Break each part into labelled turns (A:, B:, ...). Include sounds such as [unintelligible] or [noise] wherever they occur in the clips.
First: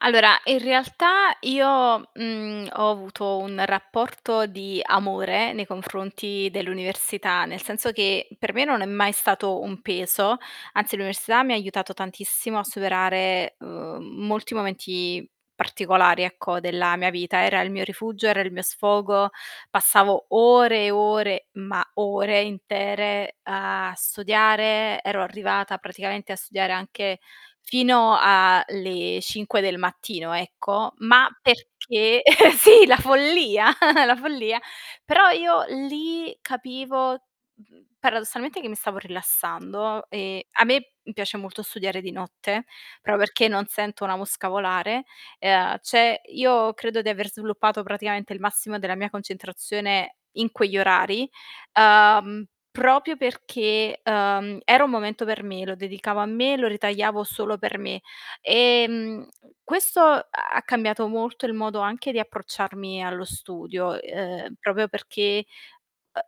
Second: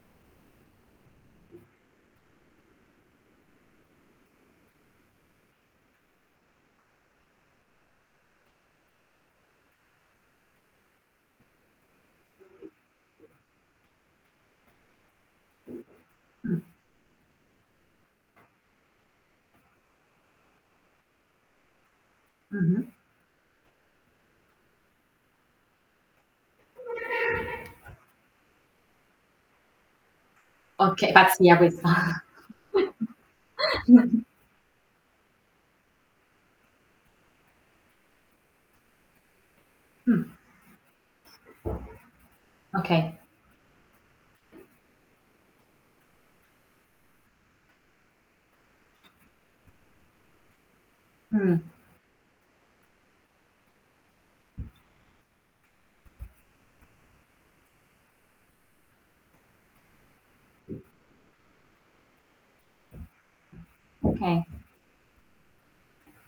A: Allora in realtà io, mhmm, ho avuto un rapporto di amore nei confronti dell'università, nel senso che, per me non è mai stato un peso, anzi, l'università mi ha aiutato tantissimo a superare, uhm, molti momenti particolari
B: Mh.
A: ecco, della mia vita. Era il mio rifugio, era il mio sfogo, passavo ore e ore, ma ore
B: Mh-mh.
A: intere a studiare, ero arrivata praticamente a studiare anche fino a le 5 del mattino, ecco,
B: Okay,
A: ma
B: pazzia questa.
A: perché [chuckles] sì, la follia, [chuckles] la
B: [chuckles]
A: follia. Però io lì capivo, mhmm, paradossalmente che mi stavo rilassando,
B: Mh.
A: e a me piace molto studiare di notte,
B: Okay.
A: proprio perché non sento una mosca volare. E a cioè io credo di aver sviluppato, praticamente il massimo della mia concentrazione in quegli orari,
B: Mh.
A: uhm, proprio perché, ehm, era un momento per me, lo dedicavo a me, lo ritagliavo solo per me. Ehm, questo ha cambiato molto il modo anche di approcciarmi allo studio,
B: Okay.
A: ehm, proprio perché,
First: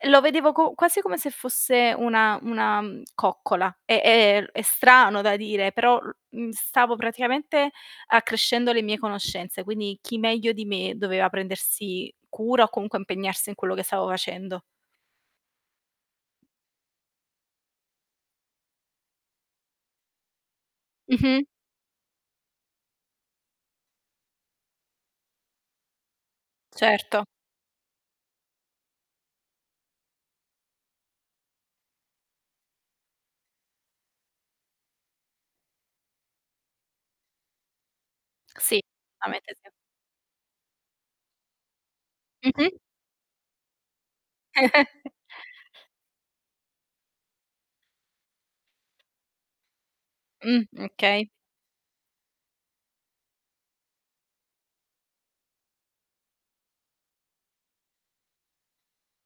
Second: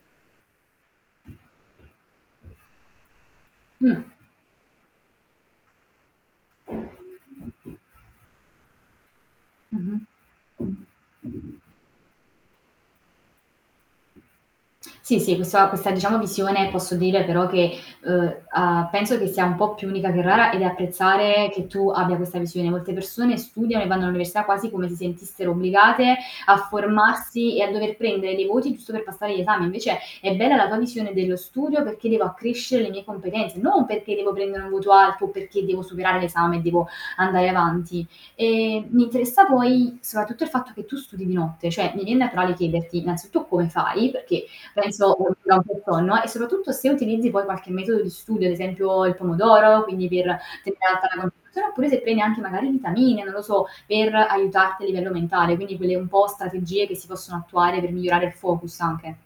A: ehm, lo vedevo co quasi come se fosse una una, mhmm, coccola. È
B: Mh.
A: è è strano da dire, però l mhmm, stavo praticamente accrescendo le mie conoscenze,
B: Mh-mh.
A: quindi chi meglio di me, doveva prendersi cura, o comunque impegnarsi in quello che stavo facendo.
B: Sì, sì, questo questa diciamo, visione, posso dire però che, uhm, a penso che sia un po' più unica che rara, ed
A: Mh-mh.
B: apprezzare che tu abbia questa visione. Molte persone studiano e vanno all'università quasi come si sentissero obbligate, a
A: Certo.
B: formarsi e a dover prendere dei voti, giusto per passare gli esami. Invece è bella la tua visione dello studio, perché devo accrescere le mie competenze, non perché devo prendere un voto alto, o perché devo superare l'esame, e devo andare avanti.
A: [clicks tongue] Sì,
B: Ehm, mi
A: a
B: interessa
A: mettersi a
B: poi, soprattutto il fatto che tu studi di notte, cioè, mi vien naturale
A: Mh-mh.
B: chiederti, innanzitutto, come fai? Perché penso
A: [chuckles]
B: [unintelligible] e soprattutto se utilizzi poi qualche metodo di studio, ad esempio il pomodoro, quindi per
A: Mh,
B: tenere alta
A: okay.
B: la [unintelligible] oppure se prendi anche magari vitamine, non lo so per aiutarti a livello mentale, quindi quelle un po' strategie che si possono attuare per migliorare il focus, anche.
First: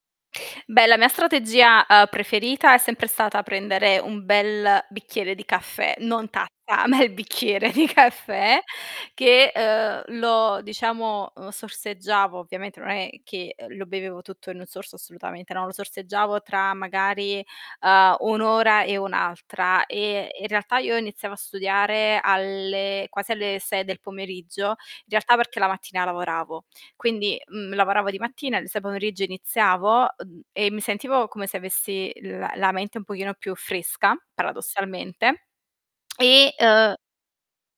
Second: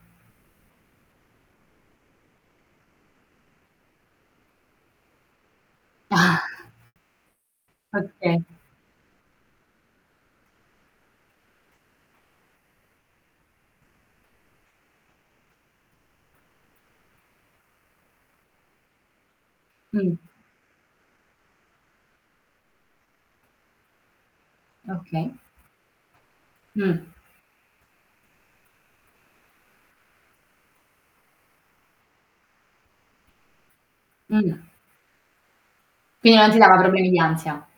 A: Beh, la mia strategia, uhm, preferita è sempre stata prendere un bel bicchiere di caffè, non tazza,
B: [chuckles]
A: a me il bicchiere di
B: Okay.
A: caffè che, ehm, lo diciamo, uhm, lo sorseggiavo, ovviamente non è che, ehm, lo bevevo tutto in un sorso assolutamente, no. Lo sorseggiavo tra magari, uhm, un'ora e un'altra,
B: Mh.
A: e in realtà io iniziavo a studiare alle quasi alle 6 del pomeriggio, in
B: Okay.
A: realtà perché la mattina lavoravo.
B: Mh.
A: Quindi, mhmm, lavoravo di mattina, il s pomeriggio iniziavo, uhm, e mi sentivo come se avessi la la mente un pochino più fresca,
B: Mh.
A: paradossalmente,
B: Quindi non
A: e,
B: ti
A: [smacks lips]
B: dava
A: uhm
B: problemi di ansia.